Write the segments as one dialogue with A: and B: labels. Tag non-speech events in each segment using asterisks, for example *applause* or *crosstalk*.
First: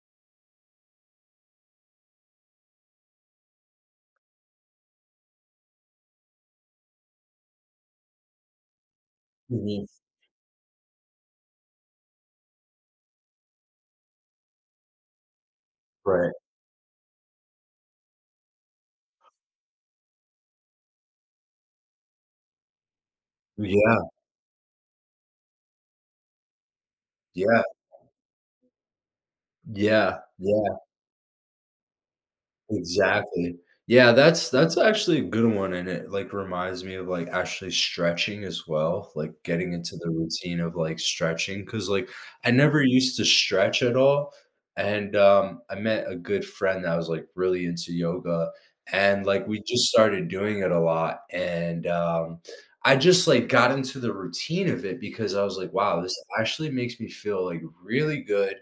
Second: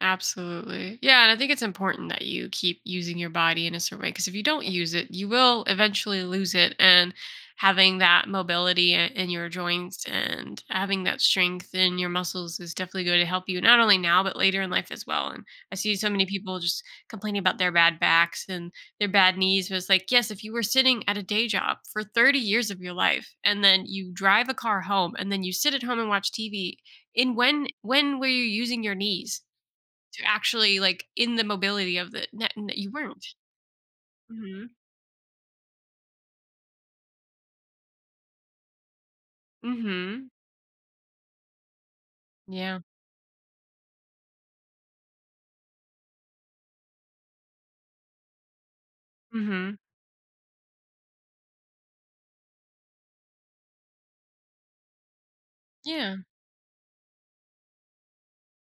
A: Absolutely. Yeah, and I think it's important that you keep using your body in a certain way ‘cause if you don't use it, you will eventually lose it and having that mobility, uh, in your
B: Mhm.
A: joints and having that strength in your muscles is definitely going to help you, not only now, but later in life as well and I see so many
B: Right.
A: people just complaining about their bad backs and their bad knees, but it's, like, yes, if you were sitting at a day job for 30 years of your life, and then
B: Yeah.
A: you drive a car home, and then you sit at home and watch TV in
B: Yeah.
A: when when were you using your knees?
B: Yeah,
A: To
B: yeah.
A: actually, like, in the mobility of the n that you weren't.
B: Exactly, yeah, that's
A: Mhm.
B: that's actually a good one and it, like, reminds me of, like, actually stretching as well, like getting into the
A: Mhm.
B: routine of, like, stretching, 'cause, like, I
A: Yeah.
B: never used to stretch at all, and, um, I met a good friend that was, like, really into yoga, and, like, we
A: Mhm.
B: just started doing it a lot and, um, I just, like, got into the routine of it because I was, like, "Wow, this
A: Yeah.
B: actually makes me feel, like, really good."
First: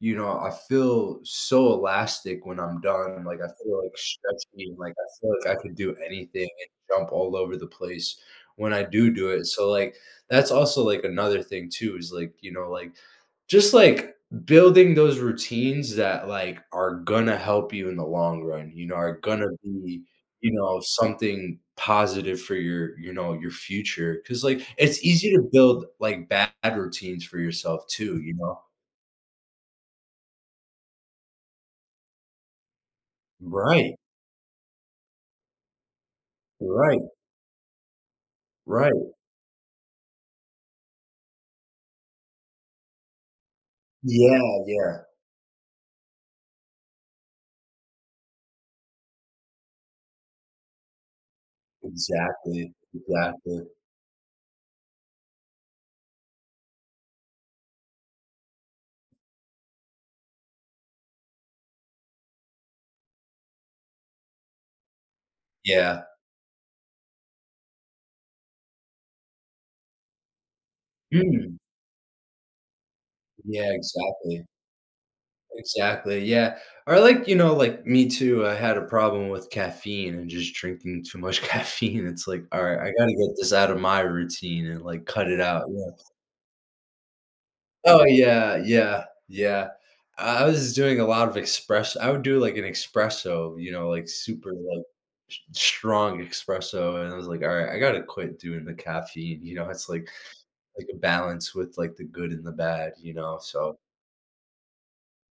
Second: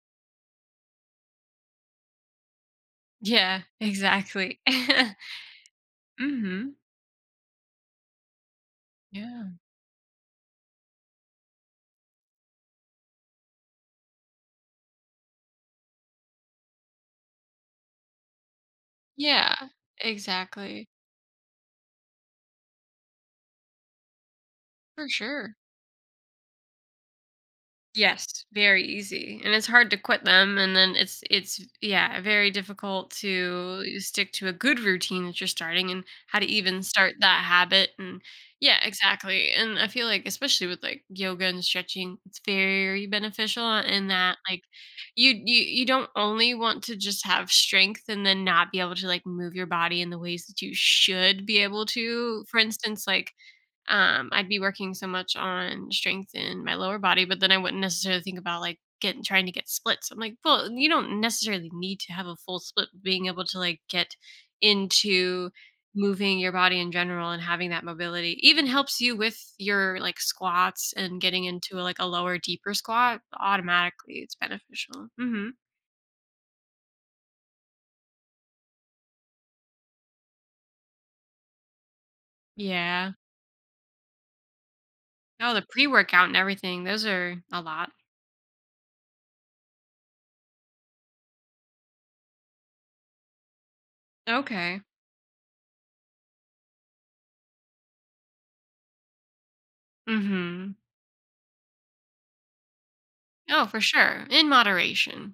B: You know, I feel so elastic when I'm done, like, I
A: Yeah,
B: feel like
A: exactly.
B: stretching, like, I
A: *chuckles*
B: feel like I could do anything and
A: Mhm.
B: jump all over the place when I do do it,
A: Yeah.
B: so, like, that's also, like, another thing too is, like, you know, like just, like, building those routines that, like, are gonna help you in the long run, you know, are gonna
A: Yeah,
B: be, you know,
A: exactly.
B: something positive for your, you know, your future, 'cause, like, it's
A: For
B: easy to
A: sure.
B: build, like, bad routines for yourself too, you
A: Yes,
B: know?
A: very easy, and it's hard to quit them, and then it's it's yeah, very difficult to
B: Right.
A: stick to a good routine that you're starting and how to even
B: Right.
A: start that habit, and, yeah,
B: Right.
A: exactly, and I feel like, especially with, like, yoga and stretching, it's very beneficial in that,
B: Yeah,
A: like,
B: yeah.
A: you you you don't only want to just have strength and then not be able to like move your body in the ways that you should be able to, for
B: Exactly,
A: instance, like,
B: exactly.
A: um, I'd be working so much on strength in my lower body, but then I wouldn't necessarily think about, like, getting trying to get splits. I'm, like, "Well, you don't necessarily need to have a full split, being able to, like, get into
B: Yeah.
A: moving your body in general and having that mobility," even helps you with your, like, squats and getting
B: Mm.
A: into, like, a lower, deeper squat,
B: Yeah,
A: automatically, it's
B: exactly.
A: beneficial. Mhm.
B: Exactly, yeah, or, like, you know, like, me too, I had a problem with caffeine and just drinking too much caffeine, it's like, "All right, I
A: Yeah.
B: gotta get this out of my routine," and like cut it
A: Oh, the
B: out, yeah.
A: pre-workout and everything, those are a lot.
B: Oh, yeah, yeah, yeah. I I was doing a lot of express I would do, like, an espresso, you know, like, super,
A: Okay.
B: like, st strong espresso, and I was like, "All right, I gotta quit doing the caffeine," you know, it's, like
A: Mhm.
B: like, a balance with, like, the good and the bad, you know,
A: Oh,
B: so
A: for sure, in moderation.